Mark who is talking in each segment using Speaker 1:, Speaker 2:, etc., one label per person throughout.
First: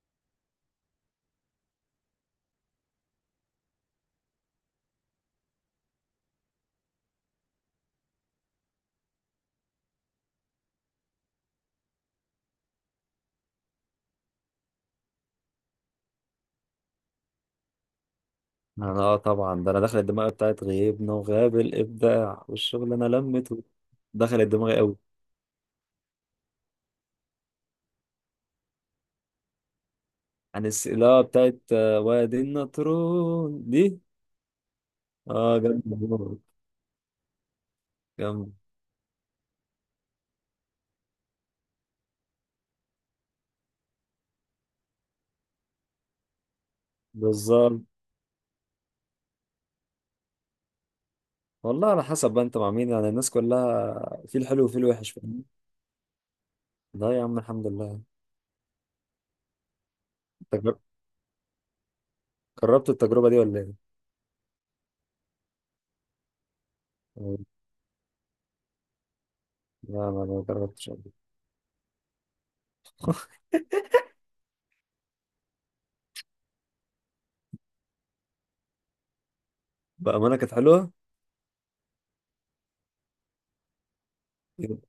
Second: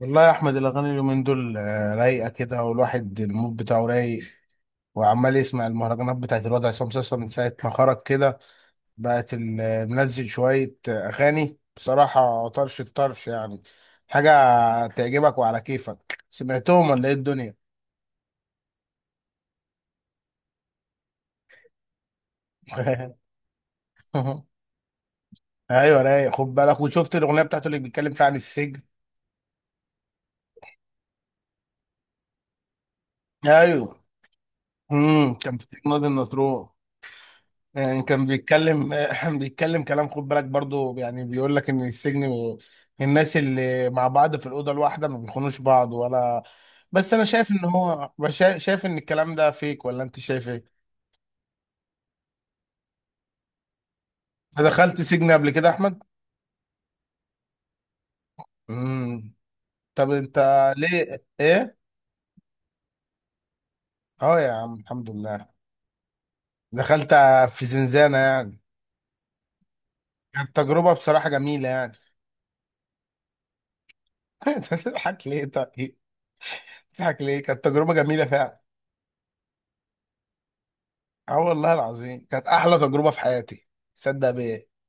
Speaker 1: والله يا احمد الاغاني اليومين دول رايقه كده، والواحد المود بتاعه رايق وعمال يسمع المهرجانات بتاعت الوضع. عصام صاصا من ساعه ما خرج كده بقت منزل شويه اغاني بصراحه، طرش الطرش. يعني حاجه تعجبك وعلى كيفك سمعتهم، ولا ايه الدنيا؟
Speaker 2: انا، طبعا ده انا دخلت دماغي بتاعت غيبنا وغاب الابداع والشغل انا لمته. دخلت دماغي قوي.
Speaker 1: ايوه رايق، خد بالك، وشفت الاغنيه بتاعته اللي بيتكلم فيها عن السجن؟
Speaker 2: عن السئلة بتاعت وادي النطرون دي.
Speaker 1: ايوه. كان
Speaker 2: اه،
Speaker 1: في
Speaker 2: جامدة
Speaker 1: نادي
Speaker 2: موت.
Speaker 1: النطرون. يعني كان
Speaker 2: جامدة.
Speaker 1: بيتكلم بيتكلم كلام، خد بالك برضو، يعني بيقول لك ان السجن الناس اللي مع بعض في الاوضه الواحده ما بيخونوش بعض ولا. بس انا شايف ان
Speaker 2: بالظبط.
Speaker 1: شايف ان الكلام ده فيك، ولا انت شايف ايه؟
Speaker 2: والله على حسب بقى انت مع مين، يعني الناس كلها في الحلو
Speaker 1: أنت
Speaker 2: وفي
Speaker 1: دخلت
Speaker 2: الوحش،
Speaker 1: سجن
Speaker 2: فاهم؟
Speaker 1: قبل كده يا احمد؟
Speaker 2: لا يا عم، الحمد لله.
Speaker 1: امم طب انت
Speaker 2: أنت جر-
Speaker 1: ليه ايه؟
Speaker 2: جربت التجربة دي ولا ايه؟
Speaker 1: اه يا عم الحمد لله، دخلت في زنزانه يعني.
Speaker 2: لا، ما
Speaker 1: كانت
Speaker 2: جربتش
Speaker 1: تجربه
Speaker 2: قبل.
Speaker 1: بصراحه جميله يعني. انت بتضحك ليه طيب؟ بتضحك ليه؟ كانت تجربه جميله فعلا.
Speaker 2: بأمانة كانت حلوة.
Speaker 1: اه والله العظيم كانت احلى تجربه في حياتي، صدق بيه.
Speaker 2: يوم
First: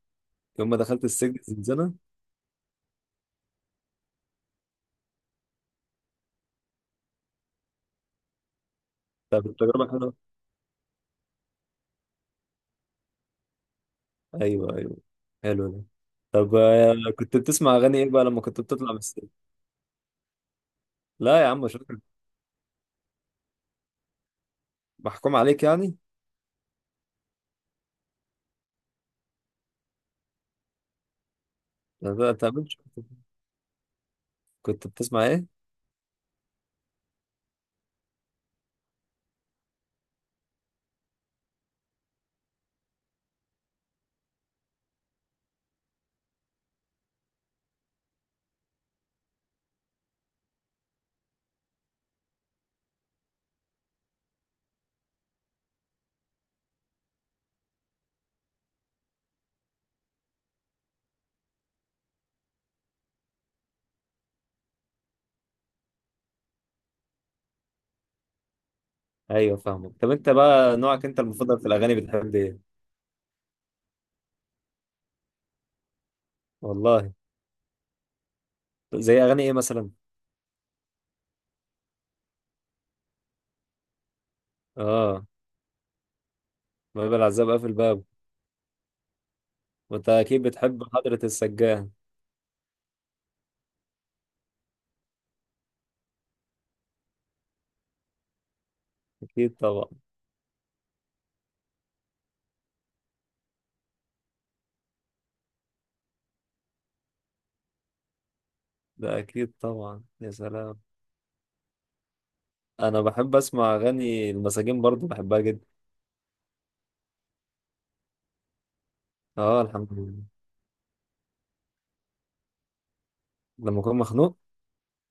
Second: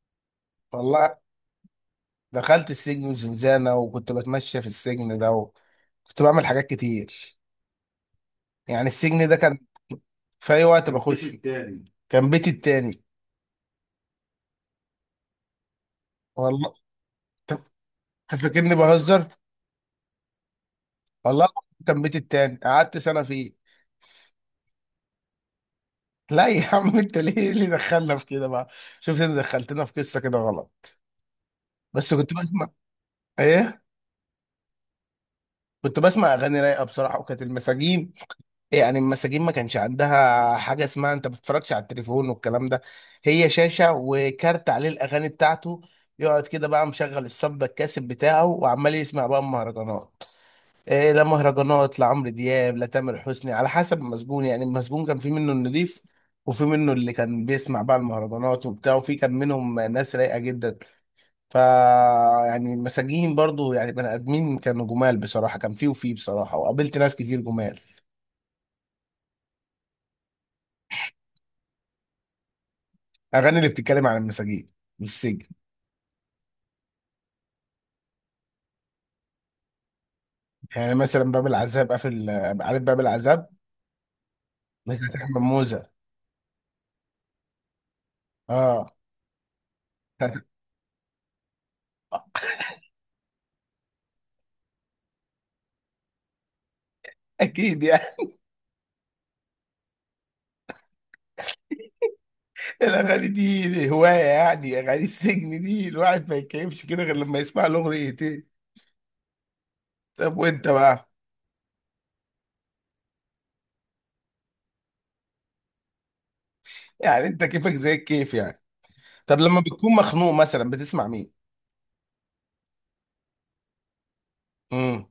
Speaker 2: يوم ما دخلت
Speaker 1: والله
Speaker 2: السجن الزنزانة.
Speaker 1: دخلت السجن وزنزانه، وكنت بتمشى في السجن ده، وكنت بعمل حاجات كتير. يعني السجن ده
Speaker 2: طب
Speaker 1: كان
Speaker 2: التجربة حلوة.
Speaker 1: في اي وقت كان بيت بخشه التاني، كان بيتي التاني.
Speaker 2: ايوه، ايوه. حلو ده. طب،
Speaker 1: والله
Speaker 2: كنت
Speaker 1: ت-
Speaker 2: بتسمع اغاني ايه بقى لما كنت
Speaker 1: تفكرني
Speaker 2: بتطلع من
Speaker 1: بهزر.
Speaker 2: السجن؟ لا
Speaker 1: والله
Speaker 2: يا عم،
Speaker 1: العظيم
Speaker 2: شكرا.
Speaker 1: كان بيتي التاني، قعدت سنه فيه.
Speaker 2: محكوم عليك يعني.
Speaker 1: لا يا عم، انت ليه إيه اللي دخلنا في كده بقى؟ شفت، انت دخلتنا في قصه كده غلط.
Speaker 2: لا،
Speaker 1: بس
Speaker 2: لا،
Speaker 1: كنت
Speaker 2: انت ما
Speaker 1: بسمع
Speaker 2: كنتش-
Speaker 1: ايه.
Speaker 2: كنت بتسمع ايه؟
Speaker 1: كنت بسمع اغاني رايقه بصراحه، وكانت المساجين يعني المساجين ما كانش عندها حاجه اسمها انت ما بتتفرجش على التليفون والكلام ده. هي شاشه وكارت عليه الاغاني بتاعته، يقعد كده بقى مشغل الصب الكاسب بتاعه وعمال يسمع بقى مهرجانات. إيه، لا مهرجانات، لا عمرو دياب، لا تامر حسني، على حسب المسجون. يعني المسجون كان في منه النضيف، وفي منه اللي كان بيسمع بقى المهرجانات وبتاع، وفي كان منهم ناس رايقه جدا. ف يعني المساجين برضو يعني بني ادمين، كانوا جمال بصراحه، كان فيه وفيه بصراحه، وقابلت ناس كتير جمال.
Speaker 2: ايوه، فاهمك. طب انت بقى، نوعك انت المفضل في الاغاني، بتحب ايه؟
Speaker 1: اغاني اللي بتتكلم عن المساجين والسجن.
Speaker 2: والله. زي اغاني ايه مثلا؟
Speaker 1: يعني مثلا باب العذاب قافل، عارف باب العذاب؟ بتاعت
Speaker 2: اه.
Speaker 1: احمد موزة.
Speaker 2: باب العزاب قافل بابه.
Speaker 1: اه
Speaker 2: وانت اكيد
Speaker 1: بتاعت-
Speaker 2: بتحب حضرة السجان.
Speaker 1: اكيد يعني.
Speaker 2: اكيد طبعا.
Speaker 1: الاغاني دي هوايه، يعني اغاني السجن دي الواحد ما يتكيفش كده غير لما يسمع الاغنيتين.
Speaker 2: ده اكيد طبعا، يا
Speaker 1: طب وانت
Speaker 2: سلام.
Speaker 1: بقى؟
Speaker 2: انا بحب اسمع اغاني المساجين برضو، بحبها جدا.
Speaker 1: يعني انت كيفك زي الكيف يعني. طب لما
Speaker 2: اه،
Speaker 1: بتكون
Speaker 2: الحمد لله.
Speaker 1: مخنوق مثلا بتسمع مين؟
Speaker 2: لما اكون مخنوق.
Speaker 1: امم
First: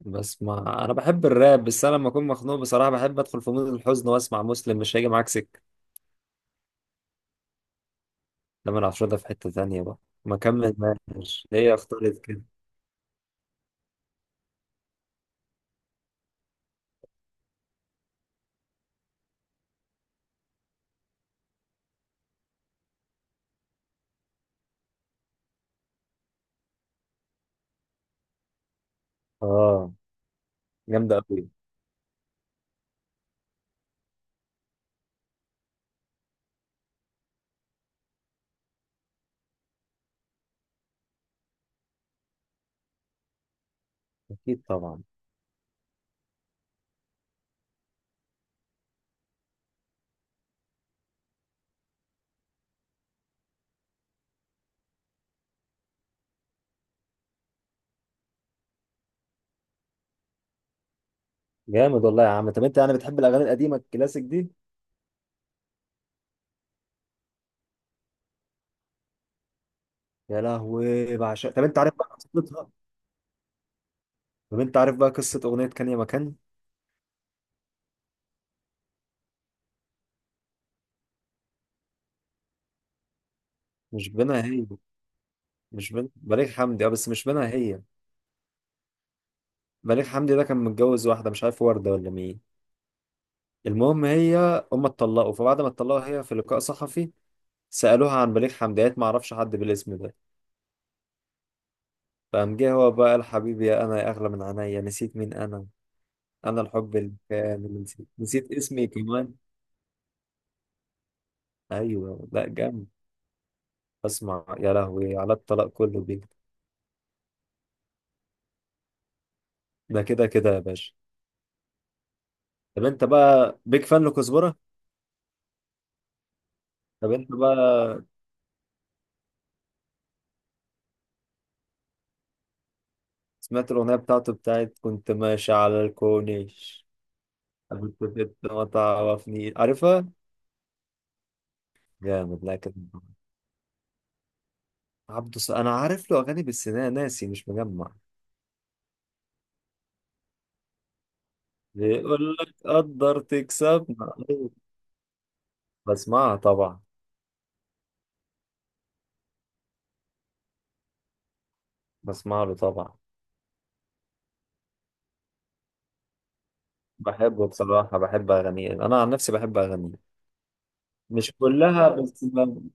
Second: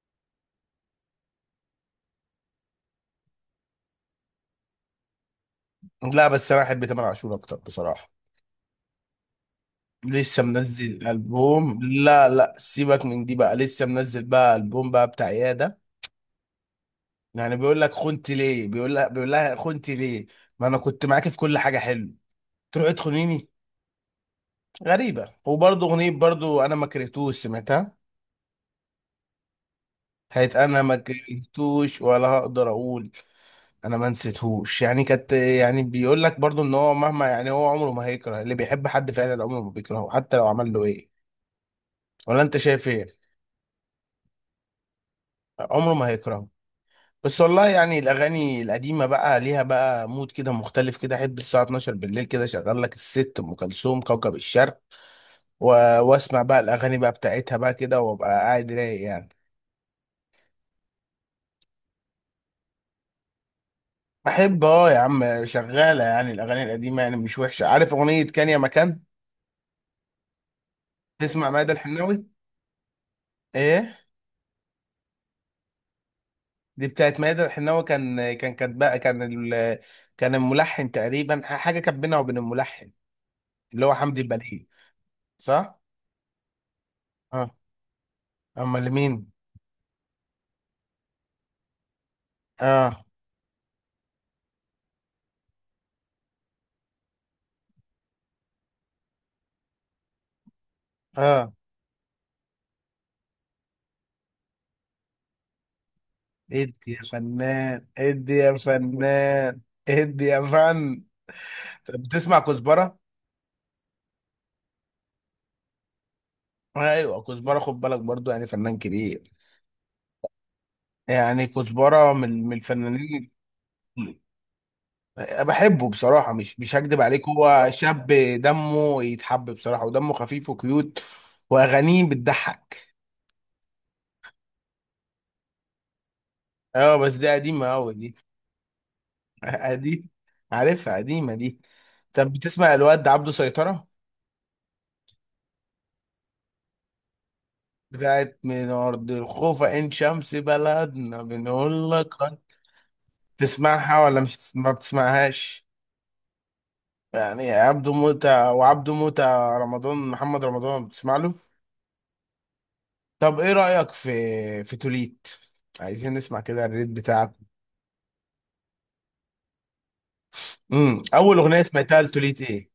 Speaker 2: بسمع، انا بحب الراب، بس انا لما اكون مخنوق بصراحه بحب ادخل في مود الحزن واسمع مسلم، مش هيجي معاك سكه.
Speaker 1: لا، بس انا احب تامر عاشور اكتر بصراحه.
Speaker 2: لما انا ده في حته ثانيه بقى. ما
Speaker 1: لسه
Speaker 2: كمل.
Speaker 1: منزل
Speaker 2: ماشي، هي
Speaker 1: البوم؟
Speaker 2: اختارت
Speaker 1: لا
Speaker 2: كده.
Speaker 1: لا، سيبك من دي بقى، لسه منزل بقى البوم بقى بتاع ايه. يعني بيقول لك خنت ليه، بيقول لها خنت ليه، ما انا كنت معاكي في كل حاجه حلو، تروحي تخونيني. غريبه، وبرضه اغنيه برضه انا ما كرهتوش، سمعتها.
Speaker 2: اه،
Speaker 1: هيت انا ما
Speaker 2: جامده قوي.
Speaker 1: كرهتوش، ولا هقدر اقول انا ما نسيتهوش. يعني كانت يعني بيقول لك برضه ان هو مهما يعني هو عمره ما هيكره اللي بيحب، حد فعلا عمره ما بيكرهه حتى لو عمل له ايه. ولا انت شايف ايه؟
Speaker 2: اكيد طبعا.
Speaker 1: عمره ما هيكرهه. بس والله يعني الاغاني القديمه بقى ليها بقى مود كده مختلف كده. احب الساعه 12 بالليل كده شغال لك الست ام كلثوم كوكب الشرق و... واسمع بقى الاغاني بقى بتاعتها بقى كده، وابقى قاعد رايق يعني.
Speaker 2: جامد والله يا عم. طب انت يعني بتحب الاغاني القديمه الكلاسيك دي؟
Speaker 1: بحب اه يا عم، شغاله يعني الاغاني القديمه، يعني مش وحشه. عارف اغنيه كان يا مكان؟
Speaker 2: يا لهوي
Speaker 1: تسمع
Speaker 2: بعشق. طب
Speaker 1: ماذا
Speaker 2: انت عارف بقى
Speaker 1: الحناوي؟
Speaker 2: قصتها؟
Speaker 1: ايه.
Speaker 2: طب انت عارف بقى قصه اغنيه كان يا مكان؟
Speaker 1: دي بتاعت ماذا الحناوي. كان ال... كان الملحن تقريبا حاجه كانت بينها وبين الملحن، اللي هو
Speaker 2: مش
Speaker 1: حمدي
Speaker 2: بينها هي.
Speaker 1: البليل. صح.
Speaker 2: مش بين بليغ حمدي، اه، بس مش بينها
Speaker 1: اه
Speaker 2: هي.
Speaker 1: امال مين.
Speaker 2: بليغ حمدي ده كان متجوز واحده مش عارف ورده ولا مين.
Speaker 1: اه.
Speaker 2: المهم، هي، هم اتطلقوا، فبعد ما اتطلقوا هي في لقاء صحفي سألوها عن بليغ حمديات ما اعرفش حد بالاسم ده.
Speaker 1: اه
Speaker 2: فقام جه هو بقى قال: حبيبي انا يا اغلى من عينيا، نسيت مين انا، انا
Speaker 1: ادي
Speaker 2: الحب
Speaker 1: يا
Speaker 2: الكامل،
Speaker 1: فنان،
Speaker 2: نسيت،
Speaker 1: ادي
Speaker 2: نسيت
Speaker 1: يا
Speaker 2: اسمي كمان.
Speaker 1: فنان، ادي يا فن. طب
Speaker 2: ايوه،
Speaker 1: بتسمع
Speaker 2: لا جامد.
Speaker 1: كزبره؟
Speaker 2: اسمع يا لهوي، على الطلاق كله بيك.
Speaker 1: ايوه كزبره، خد بالك برضو، يعني فنان كبير.
Speaker 2: ده كده كده يا باشا.
Speaker 1: يعني كزبره من
Speaker 2: طب انت
Speaker 1: الفنانين.
Speaker 2: بقى بيك فان لكزبرة؟
Speaker 1: بحبه بصراحه، مش هكدب
Speaker 2: طب
Speaker 1: عليك،
Speaker 2: انت بقى.
Speaker 1: هو شاب دمه يتحب بصراحه، ودمه خفيف وكيوت، واغانيه بتضحك.
Speaker 2: سمعت الاغنيه بتاعته، بتاعت كنت ماشي على الكورنيش؟
Speaker 1: اه بس دي قديمه
Speaker 2: قبل
Speaker 1: قوي دي.
Speaker 2: كنت ما تعرفني عارفها.
Speaker 1: دي عارفها، قديمه دي. طب
Speaker 2: جامد، لا
Speaker 1: بتسمع
Speaker 2: كده.
Speaker 1: الواد عبده سيطره؟
Speaker 2: عبده الص- انا عارف له اغاني بس انا ناسي، مش مجمع.
Speaker 1: بتاعت من ارض الخوفة ان شمس بلدنا بنقول لك
Speaker 2: بيقول لك قدر
Speaker 1: تسمعها
Speaker 2: تكسبنا،
Speaker 1: ولا مش
Speaker 2: أيوة.
Speaker 1: تسمع؟ ما بتسمعهاش؟
Speaker 2: بسمعها طبعا.
Speaker 1: يعني عبده موتة وعبده موتة. رمضان، محمد رمضان، بتسمع له؟
Speaker 2: بسمع له طبعا.
Speaker 1: طب ايه رأيك في توليت؟ عايزين نسمع كده الريت بتاعك.
Speaker 2: بحبه بصراحة، بحب اغانيه، انا عن نفسي بحب اغانيه. مش
Speaker 1: اول اغنية
Speaker 2: كلها
Speaker 1: سمعتها
Speaker 2: بس
Speaker 1: لتوليت
Speaker 2: ب-.
Speaker 1: ايه؟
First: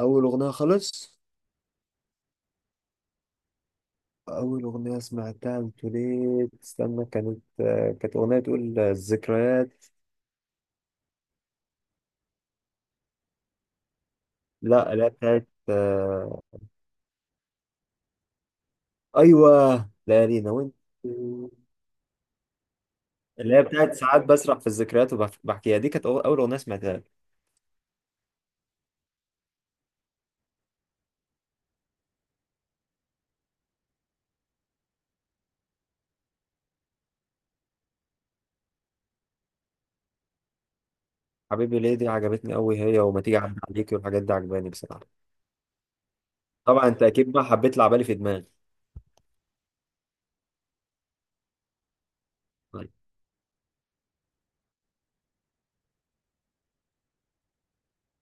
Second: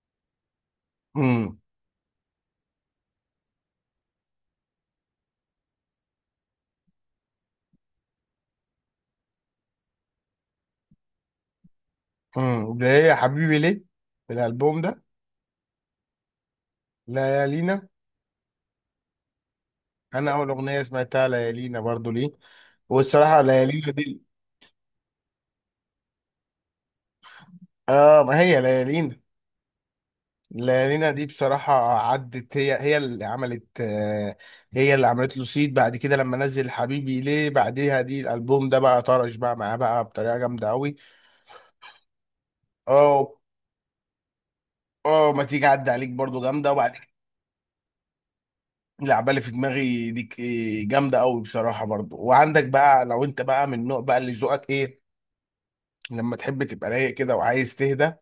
Speaker 2: اول اغنية خالص.
Speaker 1: امم
Speaker 2: اول اغنية سمعتها قلت ليه استنى، كانت، كانت اغنية تقول الذكريات.
Speaker 1: ده هي حبيبي ليه في الالبوم
Speaker 2: لا
Speaker 1: ده؟
Speaker 2: لا، بتاعت
Speaker 1: ليالينا.
Speaker 2: ايوه،
Speaker 1: انا اول
Speaker 2: ليالينا، وانت؟
Speaker 1: اغنية سمعتها ليالينا برضو، ليه. والصراحة
Speaker 2: اللي هي
Speaker 1: ليالينا
Speaker 2: بتاعت
Speaker 1: دي،
Speaker 2: ساعات بسرح في الذكريات وبحكيها، دي كانت أول أغنية سمعتها.
Speaker 1: اه، ما هي ليالينا. لينا دي بصراحة عدت، هي هي اللي عملت هي اللي عملت له سيد بعد كده لما نزل حبيبي ليه بعديها. دي الألبوم ده بقى طرش بقى معاه بقى بطريقة جامدة أوي.
Speaker 2: حبيبي ليه دي عجبتني قوي، هي وما
Speaker 1: اه.
Speaker 2: تيجي اعدي عليكي، والحاجات دي عجباني بصراحه.
Speaker 1: اه ما تيجي عدى عليك برضو جامدة.
Speaker 2: طبعا
Speaker 1: وبعد
Speaker 2: انت
Speaker 1: كده
Speaker 2: اكيد بقى حبيت لعبالي في دماغي.
Speaker 1: العبالة اللي في دماغي دي، ك- إيه، جامدة أوي بصراحة برضو. وعندك
Speaker 2: طيب.
Speaker 1: بقى لو أنت بقى من النوع بقى اللي ذوقك إيه، لما تحب تبقى رايق كده وعايز تهدى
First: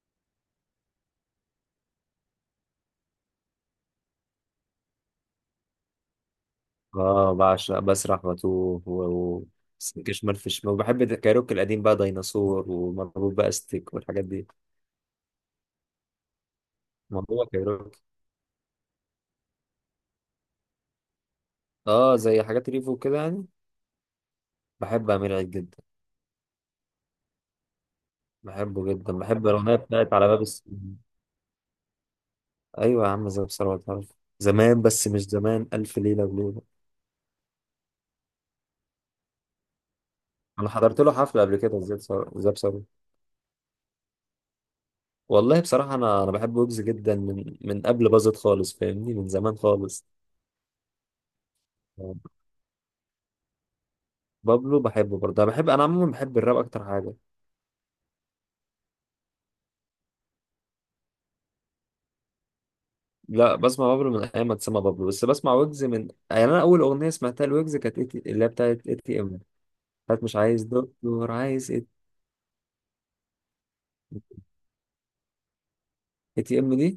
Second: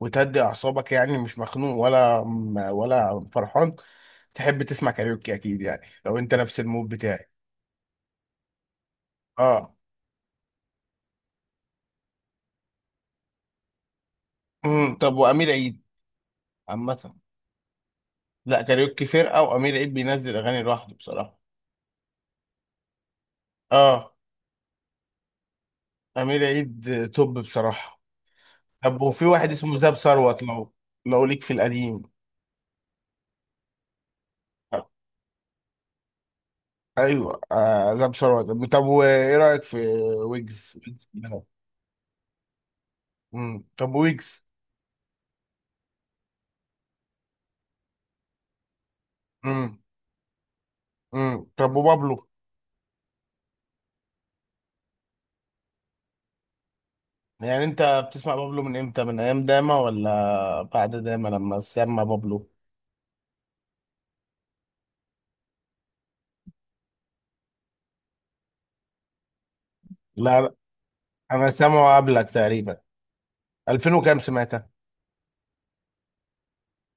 Speaker 1: وتهدي أعصابك، يعني مش مخنوق ولا ولا فرحان، تحب تسمع كاريوكي أكيد، يعني لو أنت نفس المود بتاعي.
Speaker 2: اه، بعشق بسرح واتوه و...
Speaker 1: اه.
Speaker 2: سلك شمال في شمال، وبحب الكايروكي القديم بقى، ديناصور ومربوط بقى ستيك والحاجات دي.
Speaker 1: طب وامير عيد عامه؟
Speaker 2: موضوع كايروكي.
Speaker 1: لا كاريوكي فرقه، وامير عيد بينزل اغاني لوحده بصراحه.
Speaker 2: اه، زي حاجات ريفو كده يعني.
Speaker 1: اه،
Speaker 2: بحب امير عيد جدا.
Speaker 1: امير عيد توب بصراحه.
Speaker 2: بحبه
Speaker 1: طب
Speaker 2: جدا،
Speaker 1: وفي
Speaker 2: بحب
Speaker 1: واحد
Speaker 2: الاغنيه
Speaker 1: اسمه زاب
Speaker 2: بتاعت على باب
Speaker 1: ثروت، لو
Speaker 2: السجن.
Speaker 1: ليك في القديم.
Speaker 2: ايوه يا عم، زي ثروت عارف. زمان، بس مش زمان الف ليله وليله.
Speaker 1: ايوه آه زاب ثروت. طب وايه رايك في
Speaker 2: انا
Speaker 1: ويجز؟
Speaker 2: حضرت
Speaker 1: ويجز
Speaker 2: له
Speaker 1: ده.
Speaker 2: حفله قبل كده، زي ثروت.
Speaker 1: طب ويجز.
Speaker 2: والله بصراحة، أنا بحب ويجز جدا من قبل باظت خالص، فاهمني، من زمان
Speaker 1: امم
Speaker 2: خالص.
Speaker 1: طب وبابلو؟
Speaker 2: بابلو بحبه برضه، أنا بحب، أنا عموما بحب الراب أكتر حاجة.
Speaker 1: يعني انت بتسمع بابلو من امتى؟ من ايام داما ولا بعد داما لما سمع بابلو؟
Speaker 2: لا، بسمع بابلو من أيام ما اتسمى بابلو، بس بسمع ويجز من يعني، أنا أول أغنية سمعتها لويجز كانت اللي هي بتاعت ITM. بتاعت مش
Speaker 1: لا،
Speaker 2: عايز دكتور،
Speaker 1: انا
Speaker 2: عايز اي
Speaker 1: سامعه قبلك تقريبا، 2000 وكام سمعت.
Speaker 2: تي إم دي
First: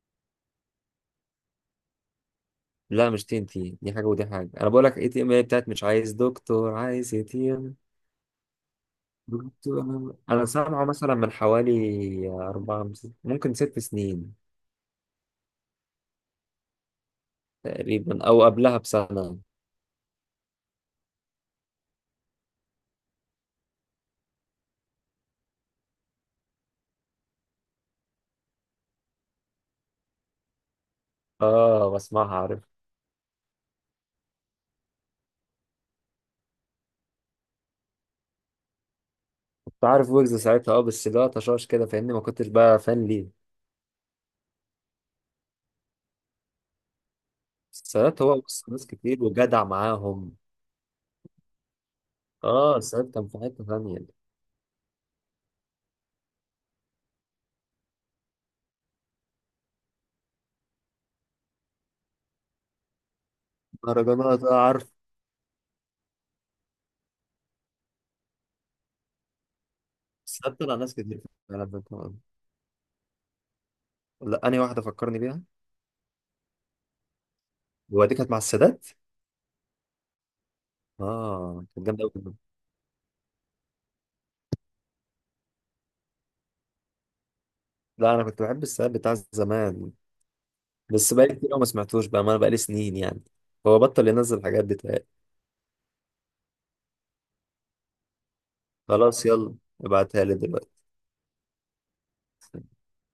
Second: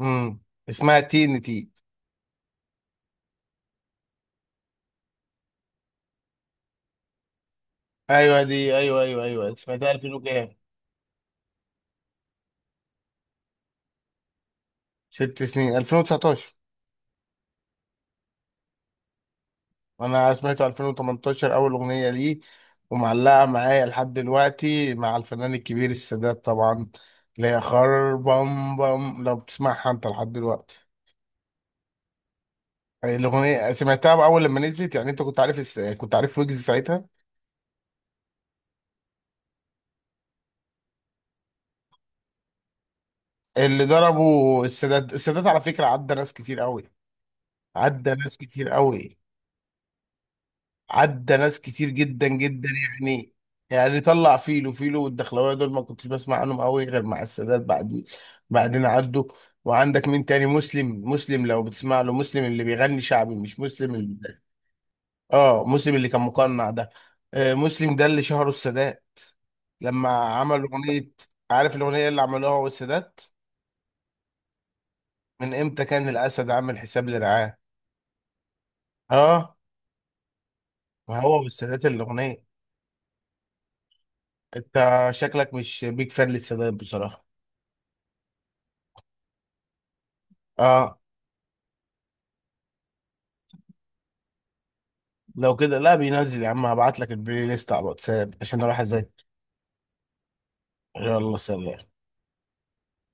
Speaker 1: امم اسمها تي ان تي.
Speaker 2: لا، مش TNT. دي حاجة ودي حاجة، أنا بقول لك ITM، هي بتاعت مش عايز دكتور عايز اي تي إم.
Speaker 1: ايوه دي، ايوه ايوه ايوه،
Speaker 2: دكتور،
Speaker 1: سمعتها 2000
Speaker 2: أنا
Speaker 1: وكام.
Speaker 2: سامعه مثلا من حوالي 4، ممكن 6 سنين،
Speaker 1: ست سنين، 2019.
Speaker 2: تقريبا أو قبلها بسنة.
Speaker 1: انا سمعته 2018 اول اغنيه ليه، ومعلقه معايا لحد دلوقتي، مع الفنان الكبير السادات طبعا، اللي هي خربم بم، لو بتسمعها انت لحد دلوقتي.
Speaker 2: اه، بسمعها عارف.
Speaker 1: الاغنيه سمعتها اول لما نزلت، يعني انت كنت عارف كنت عارف ويجز ساعتها؟
Speaker 2: كنت عارف ويجز ساعتها، اه، بس لا، طشاش كده، فاهمني، ما كنتش بقى فان ليه.
Speaker 1: اللي ضربه السادات على فكره عدى ناس كتير قوي،
Speaker 2: بس
Speaker 1: عدى
Speaker 2: سادات
Speaker 1: ناس
Speaker 2: هو بص
Speaker 1: كتير
Speaker 2: ناس
Speaker 1: قوي،
Speaker 2: كتير وجدع معاهم.
Speaker 1: عدى ناس كتير جدا جدا.
Speaker 2: اه، سادات كان
Speaker 1: يعني
Speaker 2: في حتة ثانية.
Speaker 1: يعني طلع فيلو والدخلاويه دول، ما كنتش بسمع عنهم قوي غير مع السادات، بعد بعدين عدوا. وعندك مين تاني؟ مسلم. لو بتسمع له مسلم اللي بيغني شعبي، مش مسلم اللي
Speaker 2: مهرجانات، اه، عارف.
Speaker 1: اه مسلم اللي كان مقنع ده. آه مسلم ده اللي شهره السادات لما
Speaker 2: سادات
Speaker 1: عمل
Speaker 2: طلع ناس
Speaker 1: اغنيه.
Speaker 2: كتير فعلا،
Speaker 1: عارف الاغنيه
Speaker 2: بتوع-.
Speaker 1: اللي عملوها هو والسادات؟
Speaker 2: لا، انهي واحدة فكرني بيها.
Speaker 1: من امتى كان الاسد عامل حساب لرعاه.
Speaker 2: هو دي كانت مع السادات؟
Speaker 1: اه ما هو
Speaker 2: اه،
Speaker 1: والسادات
Speaker 2: كانت جامدة أوي.
Speaker 1: الاغنيه. انت شكلك مش بيك فان للسادات بصراحه.
Speaker 2: لا، انا كنت بحب السادات بتاع زمان.
Speaker 1: اه.
Speaker 2: بس بقالي كتير أوي ما سمعتوش بقى، ما انا بقالي سنين يعني. هو بطل ينزل الحاجات دي تلاقي.
Speaker 1: لو كده، لا بينزل يا عم، هبعت لك البلاي ليست على الواتساب عشان اروح اذاكر.
Speaker 2: خلاص، يلا. ابعتها لي دلوقتي.
Speaker 1: يلا سلام.